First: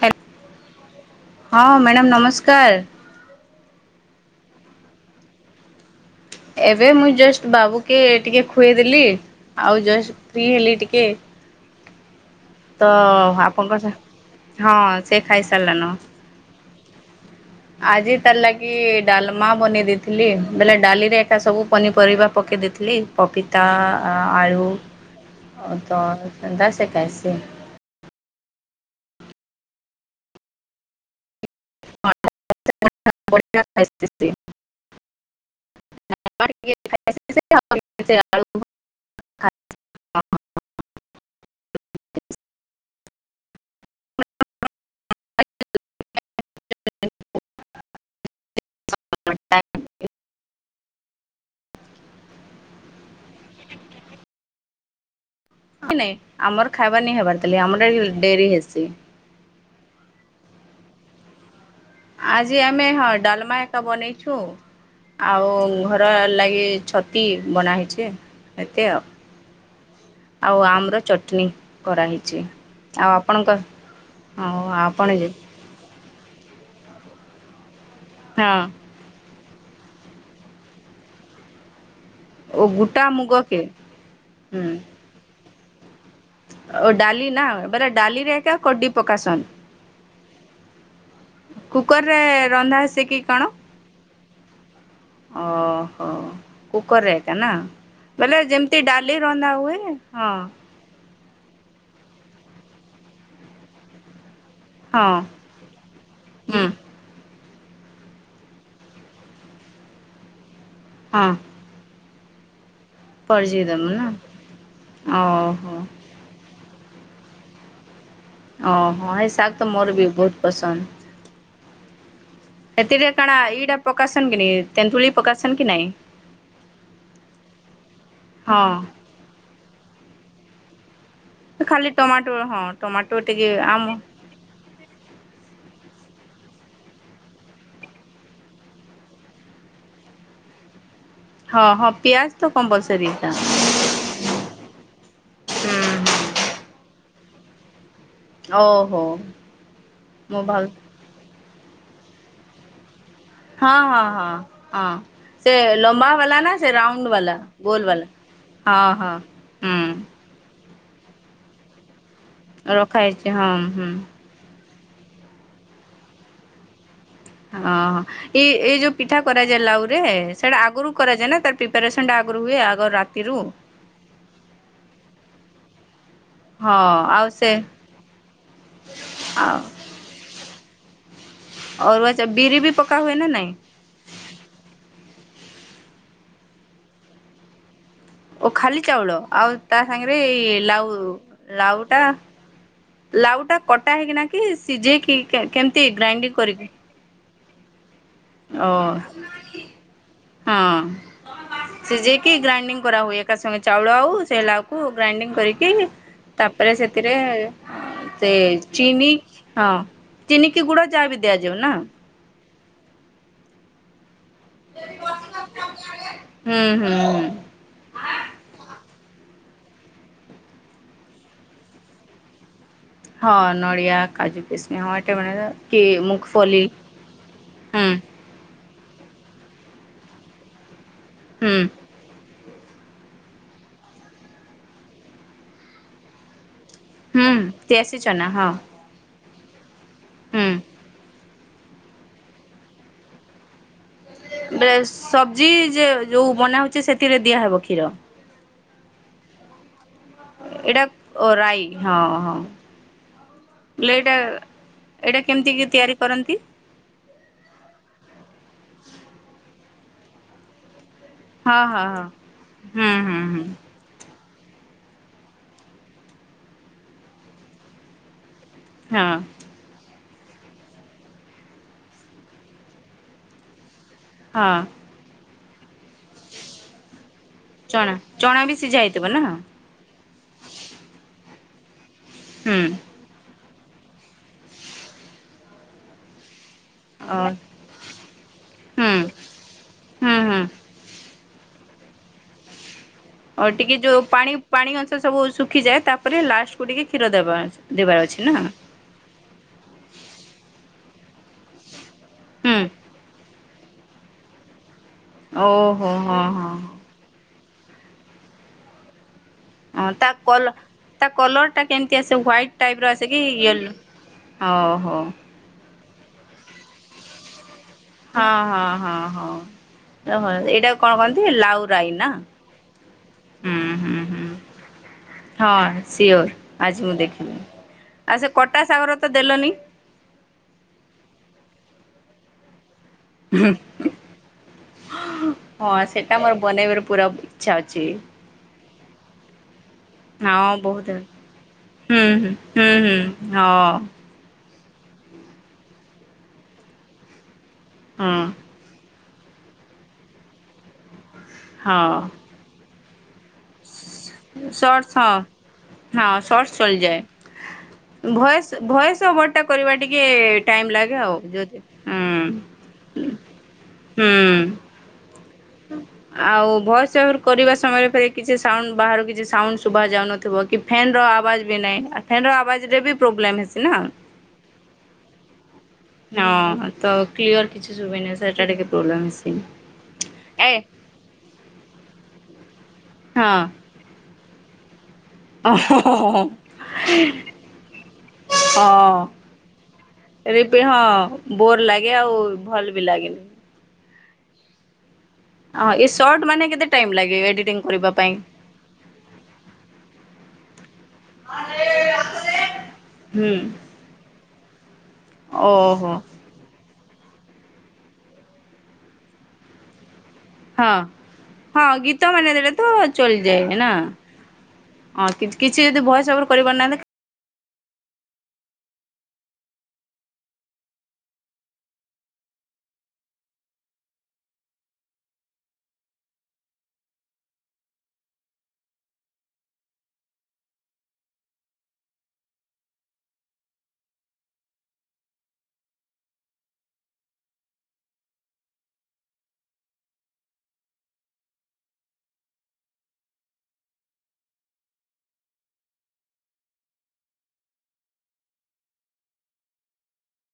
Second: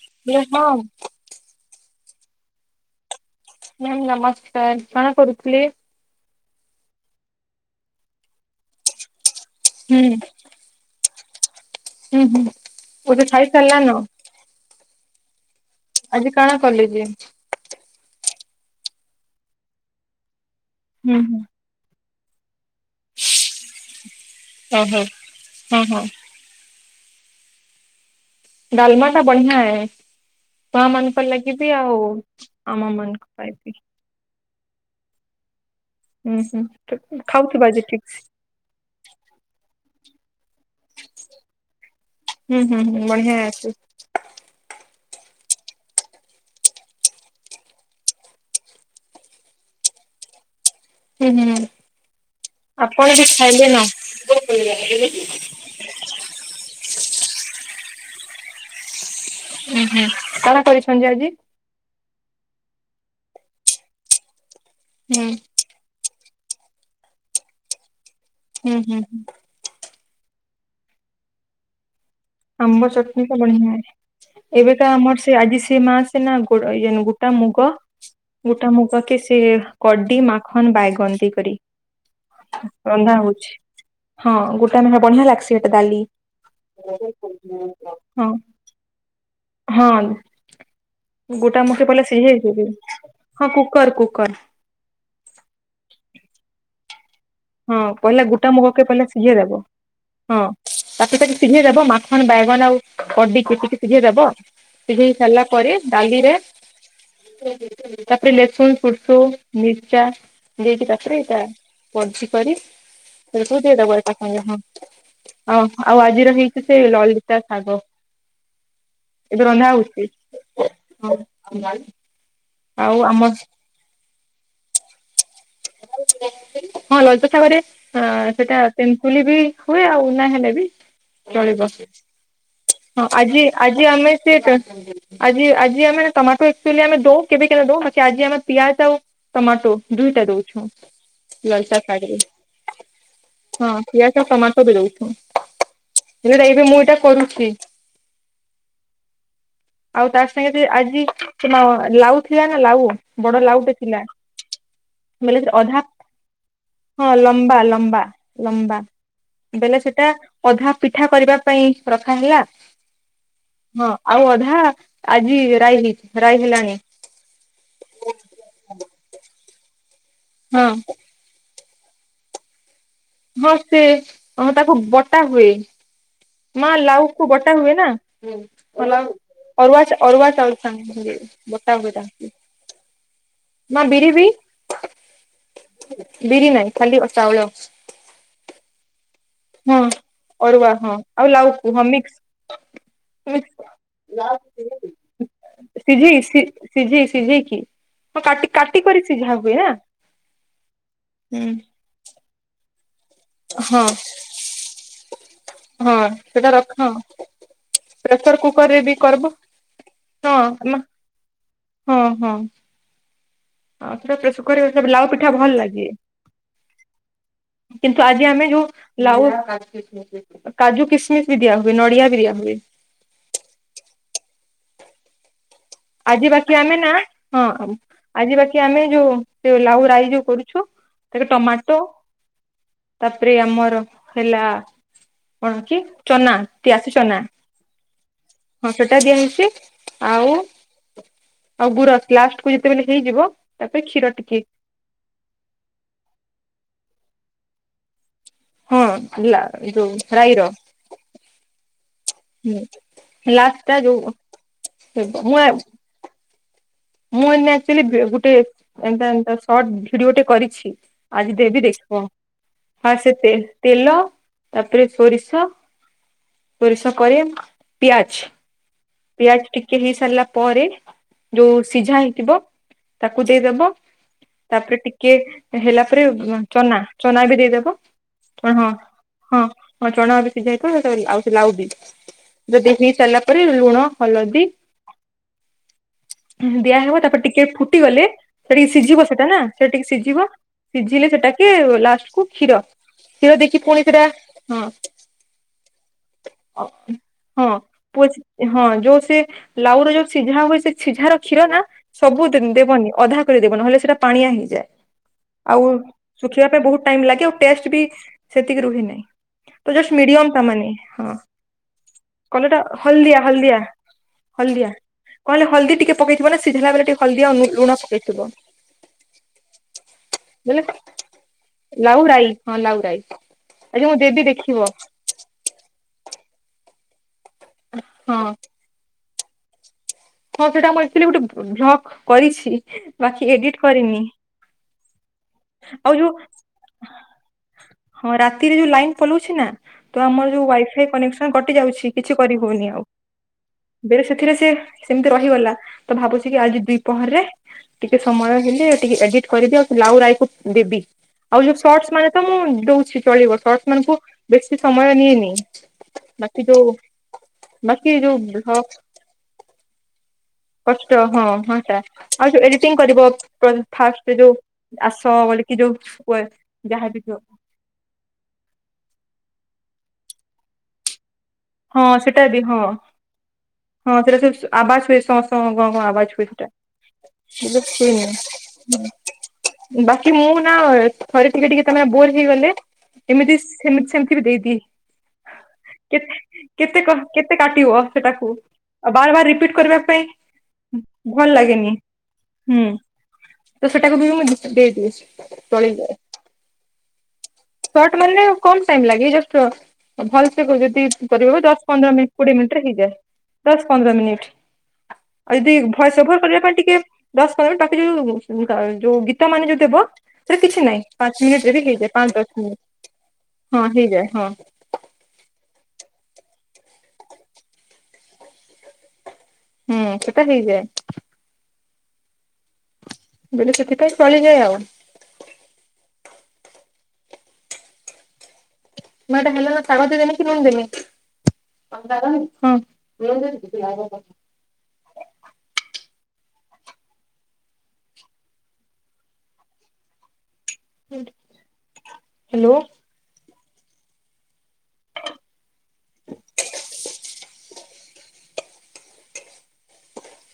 Hello ହଁ madam ନମସ୍କାର। Ma'am ନମସ୍କାର କଣ କରୁଥିଲେ? ଏବେ ମୁଁ ଜଷ୍ଟ ବାବୁକେ ଟିକେ ଖୁଏଇଦେଲି ଆଉ ହୁଁ ଜଷ୍ଟ ଫ୍ରି ହେଲି ଟିକେ। ହୁଁ ହୁଁ ତ ଗୋଟେ ଖାଇସାରିଲାନ ଆପଣଙ୍କ ହଁ ସେ ଖାଇସାଇଲାନ। ଆଜି କାଣା କଲି ଯେ? ଆଜି ତାର ଲାଗି ଡାଲମା ବନେଇ ଦେଇଥିଲି ବେଲେ ହୁଁ ଡାଲିରେ ହୁଁ କୁ ପନିପରିବା ପକେଇ ଦେଇଥିଲି ପପିତା, ଆଳୁ ଓହୋ ହଁ ହଁ ତ ଏନ୍ଦା ସେ ଖାଇସି। ଡଲମାଟା ବଢିଆ ଏଁ ଛୁଆ ମାନ ଆ ଲାଗିବି ଆଉ ଆମ ମାନଙ୍କ ପାଇବି। ତି ତି। ଉଁ ହୁଁ ଖାଉଥିବା ଜେ ତିକସ। [unintelligible] ହୁଁ ହୁଁ ହୁଁ ବଢିଆ ଅସି। [unintelligible] [unintelligible] ହୁଁ ହୁଁ ଆପଣ ଯେ ଖାଇଲେ ନା। ନାଇଁ ଆମର ଖାଇବା ନି ହେବାର ତିଲି ଆମର ଡେରି ହେସି। ଉ ହୁଁ କଣା କରିଛନ୍ତି ଆଜି। ଆଜି ଆମେ ହଁ ଡାଲମା ଏକା ବନେଇଛୁ ହୁଁ ଆଉ ଘ ର ଲାଗି ଛତି ବନା ହେଇଚେ ହୁଁ ଏତେ ହୁଁ ଆଉ। ଆଉ ଆମ ର ଚଟନି। କରାହେଇଚି। ଆମ୍ବ ଚଟନି ତ ବଢିଆ ଆଉ ଏବେତ ଆପଣ ଆମର ଯେ ସେ ଆଜି ସେ ମାସ୍ ସେନା ଗୋଡ ଏଇଜା ଗୋଟା ମୁଗ ହଁ ଗୋଟା ମୁ ପକେ ସେ କଡି ମାଖନ୍ ବାଇଗନ୍ତି କରି। ଓ ଗୁଟା ରନ୍ଧା ମୁଗ ହୋଉଛି କେ ହଁ ହୁଁ ଗୋଟା ମଖା ବଢିଆ ଲାଗ୍ସି ଗୋଟେ ଡାଲି। ଓ ଡାଲି ନା ଏବେରା ହଁ ଡାଲିରେ ଏକା କୋଡି ପକାସନ୍। ହଁ ଗୋଟା ମୁଖେ ପଲେ କୁକରରେ ସିଝେଇଯିବ ରନ୍ଧା ହେସି କି ହଁ କୁକର୍ କୁକର୍। ଅହୋ। କୁକର୍ ରେଟା ନା ହଁ ପହିଲା ବେଲେ ଗୋଟା ଯେମ୍ତି ଡାଲି ରନ୍ଧା ହୁଏ ହଁ। ତାକେପକି ସିଝେଇ ଦବ ମାଖନ୍ ବାଇଗନ୍ ଆଉ କଡିିକି କିତିିକି ଶିଝେଇ ଦବ। ହଁ ସିଝେଇ ସାରିଲା ପରେ ଡାଲିରେ ହୁଁ ତାପରେ ଲେସୁନ୍ ସୋର୍ସୁ ମିର୍ଚା ଦେଇକି ତାପରେ ହଁ। ଏଟା ବଝି କରି ସେ ସବୁ ପରଜି ଦମୁ ଦେଇଦବ ନା ଏକାସଙ୍ଗେ ହଁ ଓହୋ ଆଉ ଆଜିର ହେଇ ସେ ଲଲିତା ସାଗ। ଓହୋ ଏଇ ଶାଗ୍ ତ ମୋର୍ ବି ବୋହୁତ୍ ପସନ୍ଦ୍। [unintelligible] ଆଉ ହେଥିରେ ଥ ଆମ କଣା ଏଇଟା ପକାସନ୍ କି ନାଇ ତେନ୍ତୁଳି ପକାସନ୍ କି ନାଇ? ରଜସାଗରେ ଆଁ ସେଇଟା ପେୁଲି ବି ହୁଏ ଆଉ ନା ହେଲେ ବି ଚଳିବ ଖାଲି ଟମାଟୋ ହଁ ଟମାଟୋ ଆଜି ଟିକେ ଆମ ଆଜି ଆମେ ସିଏ ଆଜି ଆଜି ଆମେ ଟମାଟୋ ଆକ୍ଚୁଲି ଆମେ ଦୋଉ କେବେ କେବେ ଦୋଉ ବାକି ଆଜି ଆମେ ପିଆଜ ଆଉ ଟମାଟୋ ଦୁଇଟା ଦୋଉଛୁ। ହଁ ହଁ ପିଆଜ ତ କମ୍ବଲ୍ ସରୀ। ହଁ ପିଆଜ ଟମାଟୋ ବି ଦୋଉଛୁ ହୁଁ ହେଲେ ଏବେ ମୁଁ ଏଇଟା କରୁଛି। ଓହୋ ଆଉ ତା ମୁଁ ସାଙ୍ଗେ ଭାବ ବି ଆଜି ଲାଉ ଥିଲା ନା ଲାଉ? ବଡ ଲାଉଟେ ହଁ ଥିଲା ବେଲେ ଅଧା ମ୍ବା ବାଲା ନା ସେରା ହଁ ଲମ୍ବା ଲମ୍ବା ଲମ୍ବା ହଁ ବେଲେ ସେଟା ହୁଁ ଅଧା ପିଠା କରିବା ପାଇଁ ରଖା ହେଲା ରଖାହେଇଛି ହୁଁ ହଁ ଆଉ ଅଧା ଆଜି ରାଇ ହେଇ ରାଇ ହେଲାନି। ହଁ ଏଇ ଏଇ ଯୋଉ ପିଠା କରାଯାଏ ଲାଉ ରେ ସେଇଟା ହଁ ଆଗରୁ କରାଯାଏ ନା ତା ପ୍ରିପାରେସନ୍ ଟା ଆଗରୁ ହୁଏ ଆଗ ରାତିରୁ। ହଁ ସେ ତାକୁ ଅଁ ତାକୁ ବଟା ହୁଏ। ମା ହଁ ଲାଉ କୁ ଆଉ ସେ ବଟା ହୁଏ ନା ଆଉ ଅରୁଆ ଚା ଅରୁଆ ଚାଉଳ ସାଙ୍ଗେ ବତା ହୁଏ ଅରୁଆ ଚା ତାଙ୍କୁ। ବିରି ବି ପକା ହୁଏ ନା ନାଇଁ? ମା ବିରି ବି ବିରି ନାଇଁ ଖାଲି ଚାଉଳ। ଓ ଖାଲି ଚାଉଳ ଆଉ ତା ହଁ ସାଙ୍ଗେରେ ଅରୁଆ ଲାଉ, ହଁ ଆଉ ଲାଉକୁ ଲାଉ ହଁ ଟା ମିକ୍ସ ଲାଉ ଟା କଟା ହେଇକିନା କି ମିକ୍ସ ସିଝେଇକି କେମ୍ତି ସିଝେଇ ଗ୍ରାଇଣ୍ଡିଙ୍ଗ୍ କରିକି? ସିଝେଇ ସିଝେଇକି ହଁ କାଟି ଓ କାଟି କରି ସିଝା ହୁଏ ନା ହୁଁ। ସିଜେଇକି ଗ୍ରାଇଡିଂ କରା ହଏ। କା ସଙ୍ଗେ ହଁ ଚାଉଳ ଆଉ ସେ ହେଲାକୁ ଗ୍ରାଇଣ୍ଡିଙ୍ଗ କରିକି ହଁ ସେଟା ତାପରେ ରଖ ସେଥିରେ ସେ ପ୍ରେସର କୁକର ରେ ବି ଚିନି କରିବ ହଁ ହଁ ଚିନି କି ଗୁଡା ଯାହା ବି ଦିଆଯାଉ ନାଁ। ହଁ ହଁ। ହଁ ସେଟା ପୁରା ଶୁଖରେ ଲାଉ ପିଠା ଭଲ୍ ଲାଗେ। ହୁଁ ହୁଁ ହୁଁ। କିନ୍ତୁ ଆଜି ଆମେ ଯୋଉ ଲାଉ କାଜୁ କିସ୍ମିସ୍ ବି ଦିଆ ହୁଏ ନଡିଆ ବି ଦିଆ ହୁଏ। ହଁ ନଡ଼ିଆ କାଜୁ କିସ୍ ହଁ ଏଇଟା ମାନେ ଆଜି ବାକି ଆମେ ନା ହଁ। ହୁଁ ଆଜି ବାକି ଆମେ ଯୋଉ ସେ ଲାଉ ରାଇ ଯୋଉ କରୁଛୁ ତାରେ ହୁଁ। ଟମାଟୋ। ତାପରେ ଆମର ହେଲା କଣ କି ଚନା। ହୁଁ ତେଆଶୀ ଚନା ହଁ। ଚଟା ଦିଆ ହେଇଛି ଆଉ। ଉଁ। ଆଉ ଗୁର୍ ଲାଷ୍ଟ କୁ ଯେତେବେଲେ ହେଇଯିବ ତାପରେ କ୍ଷୀର ଟିକେ। ବେ ସବଜି ଯେ ଯଉ ବନାହଉଛି ସେଥିରେ ଦିଆହବ କ୍ଷୀର। ହଁ ଲା ଯଉ ରାଇର। ଏଇଟା ଓ ରାଇ ହଁ ହଁ। ହୁଁ ଲାଷ୍ଟ ଟା ହେଲେ ଯୋଉ ଏଇଟା ଏଇଟା ମୁଁ କେମିତି କି ତିଆରି କରନ୍ତି? ମୁଁ ଏଇନେ ଆକଚୁଲି ବେ ଗୋଟେ ଏନ୍ତା ଆନ୍ତ ଶର୍ଟ ଭିଡିଓ ଟେ କରିଛି। ଆଜି ହଁ ଦେବି ହଁ ହଁ ଦେଖିବ ହୁଁ ହଁ ସେ ହୁଁ ତେଲ ହୁଁ ତେଲ। ତାପରେ ସୋରିଷ ସୋରିଷ କରେ ପିଆଜ। ହଁ। ଜଷ୍ଟ ଟିକେ ହେଇ ସାରିଲା ପରେ ଯୋଉ ସିଝା ହେଇଥିବ ତାକୁ ଦେଇଦବ। ହଁ ତାପରେ ଟିକେ ହେଲା ପରେ ଉଁ ଚନା ଚନା ବି ଦେଇ ଚଣା ଚଣା ବି ସିଝା ହେଇଥିବ ନା। ହଁ ଚଣା ବି ସିଝା ହେଇଥିବ ଏ ସରି ଆଉ ସେ ଲାଉ ବି ହୁଁ ଯଦି ହେଇ ସାରିଲା ପରେ ଲୁଣ। ହଲଦୀ ହୁଁ ହୁଁ ଦିଆହବ ଅ ତାପରେ ଟିକେ ଫୁଟିଗଲେ। ସେ ଟିକେ ହୁଁ ସିଝିବ ସେଟା ନା ସେ ଟିକେ ହୁଁ ସିଝିବ ହୁଁ ସିଝିଲେ ସେଟାକେ ଲାଷ୍ଟ କୁ କ୍ଷୀର। କ୍ଷୀର ଆଉ ଦେଇକି ଟିକେ ପୁଣି ଯୋଉ ସେଟା ପାଣି ହଁ ପାଣି ଅଂଶ ସବୁ ଶୁଖିଯାଏ ତାପରେ ଲାଷ୍ଟକୁୁ ଟିକେ କ୍ଷୀର ଦେବା ହଁ ପୁଅ ଦେବାର ଅଛି ନା। ହଁ ଯୋଉ ସେ ଲାଉ ର ଯୋଉ ସିଝା ହୁଏ ସେ ସିଝାର କ୍ଷୀର ନା ସବୁ ହୁଁ ଦେ-ଦେବନି ଅଧା। କରିଦେବ ନହେଲେ ସେଇଟା ପାଣିଆ ହେଇଯାଏ ଆଉ ଓହୋ ହଁ ଶୁଖିବା ପାଇଁ ହଁ ବହୁ ଟାଇମ ଲାଗେ ଆଉ ଟେଷ୍ଟ ବି ସେତିକି ରୁହି ନାହିଁ। ତ ହଁ ଜଷ୍ଟ ମିଡିୟମ ତା କଲ ମାନେ ହଁ ତା କଲର ଟା କେମିତି ଆସେ କଲର ହ୍ୱାଇଟ୍ ଟାଇପ ଟା ର ଆସେ କି ହଳଦିଆ ହଳଦିଆ। ୟେଲୋ ହଳଦିଆ ଓହୋ କଣ ହେଲେ ହଳଦୀ ଟିକେ ପକେଇଥିବ ନା ସିଝିଲା ବେଳେ ଟିକେ ହଳଦିଆ ନୁ ଲୁଣ ପକେଇ ହଁ ହଁ ହଁ ହଁ। ଓହୋ ବୁଝିଲେ ଏଇଟାକୁ କଣ କହନ୍ତି? ଲାଉରାଇ ନା। ହୁଁ ଆଜି ହୁଁ ମୁଁ ହୁଁ। ଦେବି ଦେଖିବ। ହଁ ସିଓର ଆଜି ମୁଁ ଦେଖିଲି ହଁ ଆଉ ସେ କଟା ସାଗର ତ ଦେଲନି। ହଁ ସେଟା ମୁଁ ଆକଚୁଲି ଗୋଟେ ଭ୍ଲଗ କରିଛି ବାକି ଏଡିଟ କରିନି। ହଁ ଆଉ ଯୋଉ ସେଟା ମୋର ବନେଇବାର ପୁରା ଇଚ୍ଛା ଅଛି ହଁ ରାତିରେ ଯୋଉ ଲାଇନ ପଲଉଛି ନା। ତ ଆମର ଯୋଉ ହଁ ୱାଇଫାଇ ବହୁତ କନେକ୍ସନ କଟି ଯାଉଛି ହୁଁ କିଛି ହୁଁ କରି ହଉନି ହୁଁ ଆଉ ହୁଁ ହଁ ବେଳେ ସେଥିରେ ସିଏ। ସେମିତି ରହିଗଲା ତ ଭାବୁଛି କି ଆଜି ଦି ପହରରେ ଟିକେ ହଁ ସମୟ ହେଲେ ଟିକେ ଏଡିଟ୍ କରିଦିଅ। ଲାଉ ରାଇ କୁ ଦେବି ଆଉ ଯୋଉ ସର୍ଟସ ହଁ ମାନେ ତ ମୁଁ ଦଉଛି ଚଳିବ। ସର୍ଟସ ମାନଙ୍କୁ ବେଶୀ ସର୍ଟସ ସମୟ ହଁ ନିଏନି ହଁ ବାକି ସର୍ଟସ ଯୋଉ। ଚଳିଯାଏ ବାକି ଯୋଉ ଭଏସ୍ ଭ [unintelligible] ଟା କରିବା ଟିକେ। ଟାଇମ୍ ଲାଗେ କଷ୍ଟ ଆଉ ହଁ ଯଦି ହଁ ଟା ହୁଁ ଆଉ ଯୋଉ ଏଡିଟିଂ କରିବ ପ ଫାର୍ଷ୍ଟ ହୁଁ। ଯୋଉ ଆସ ବୋଲି। ଆଉ ଭଏସ ର କରିବା ସମୟରେ ବି। କିଛି ସାଉଣ୍ଡ ବାହାରୁ କିଛି ସାଉଣ୍ଡ ଶୁଭା ଯାଉନଥିବ କି ଫ୍ୟାନ ର ଆବାଜ। ବି ନାଇ ହଁ ଆ ଫ୍ୟାନର ଆବାଜ ରେ ବି ପ୍ରୋବ୍ଲେମ ହେସି ନା। ଏଥିରେ [unintelligible] ଆବାଜ ହୁଏ ସମସ୍ତଙ୍କ କଣ କଣ ଆ ସମ ତ କ୍ଲିଅର ପଛା ମ କିଛି ଶୁଭେନି ସେଟା ଟିକେ ସେନ ପ୍ରୋବ୍ଲେମ ହେସି [inaudible] ବାକି ମୁଁ ଏ ନା ଥରେ ଟିକେ ଟିକେ ତମେ ବୋର ହେଇଗଲେ ଏମିତି ହଁ। ସେମିତି ସେମିତି ବି ଦେଇଦିଏ। ଓ ହ ହ ହ କେତେ ହ। କେତେ କ କେତେ କାଟିବ ସେଟାକୁ ବାର ବାର ରିପିଟ କରିବା ପାଇଁ ରିପ ହଁ ଭଲ ବୋର ଲାଗେନି ଲାଗେ ଆଉ ହୁଁ ଭଲ ବି ଲାଗେନି ତ ସେଟାକୁ ବି ମୁଁ ଦେଇଦିଏ ହଁ ଚଳିଯାଏ। ଏ ସର୍ଟ ମାନେ କେତେ ଟାଇମ ଲାଗେ ଏଡିଟିଂ କରିବା ସଟ ପାଇଁ ମାନେ କମ ଟାଇମ ଲାଗେ ଏ ଜଉ ଟ୍ର ଭଲସେ ଯଦି କରିବ ଦଶ ପନ୍ଦର ମିନିଟ କୋଡିଏ ମିନିଟ ରେ ହେଇଯାଏ ହୁଁ ଦଶ ପନ୍ଦର ମିନିଟ ଆଉ ଯଦି ଓହୋ। ଭଏସ ଓଭର କରିବା ପାଇଁ ଟିକେ ଦଶ ପନ୍ଦର ତାକେ ଯଉ ଯଉ ଗୀତା ମାନେ ଯଉ ଦେବ ସେଟା କିଛି ହଁ ନାହିଁ ପାଞ୍ଚ ମିନିଟରେ ବି ହଁ ହେଇଜାଏ ଗୀତ ପାଞ୍ଚ ମାନେ ଦସ ଦେଲେ ତ ଚଳିଯାଏ ନା ଅଁ କିଛି ଯଦି ଭଏସ ଓଭର କରି ପାରୁନାହାଁନ୍ତି ହୁଁ ସେଟା ହେଇଯାଏ। ବୋଇଲେ ସେଥିପାଇଁ ଚଳିଯାଏ ଆଉ। ମାଡାମ ହେଲେତ ତାକତିରେ ଏମିତି ରୁହନ୍ତିନି? ଆରାମ ଆ [inaudible] ହ୍ୟାଲୋ।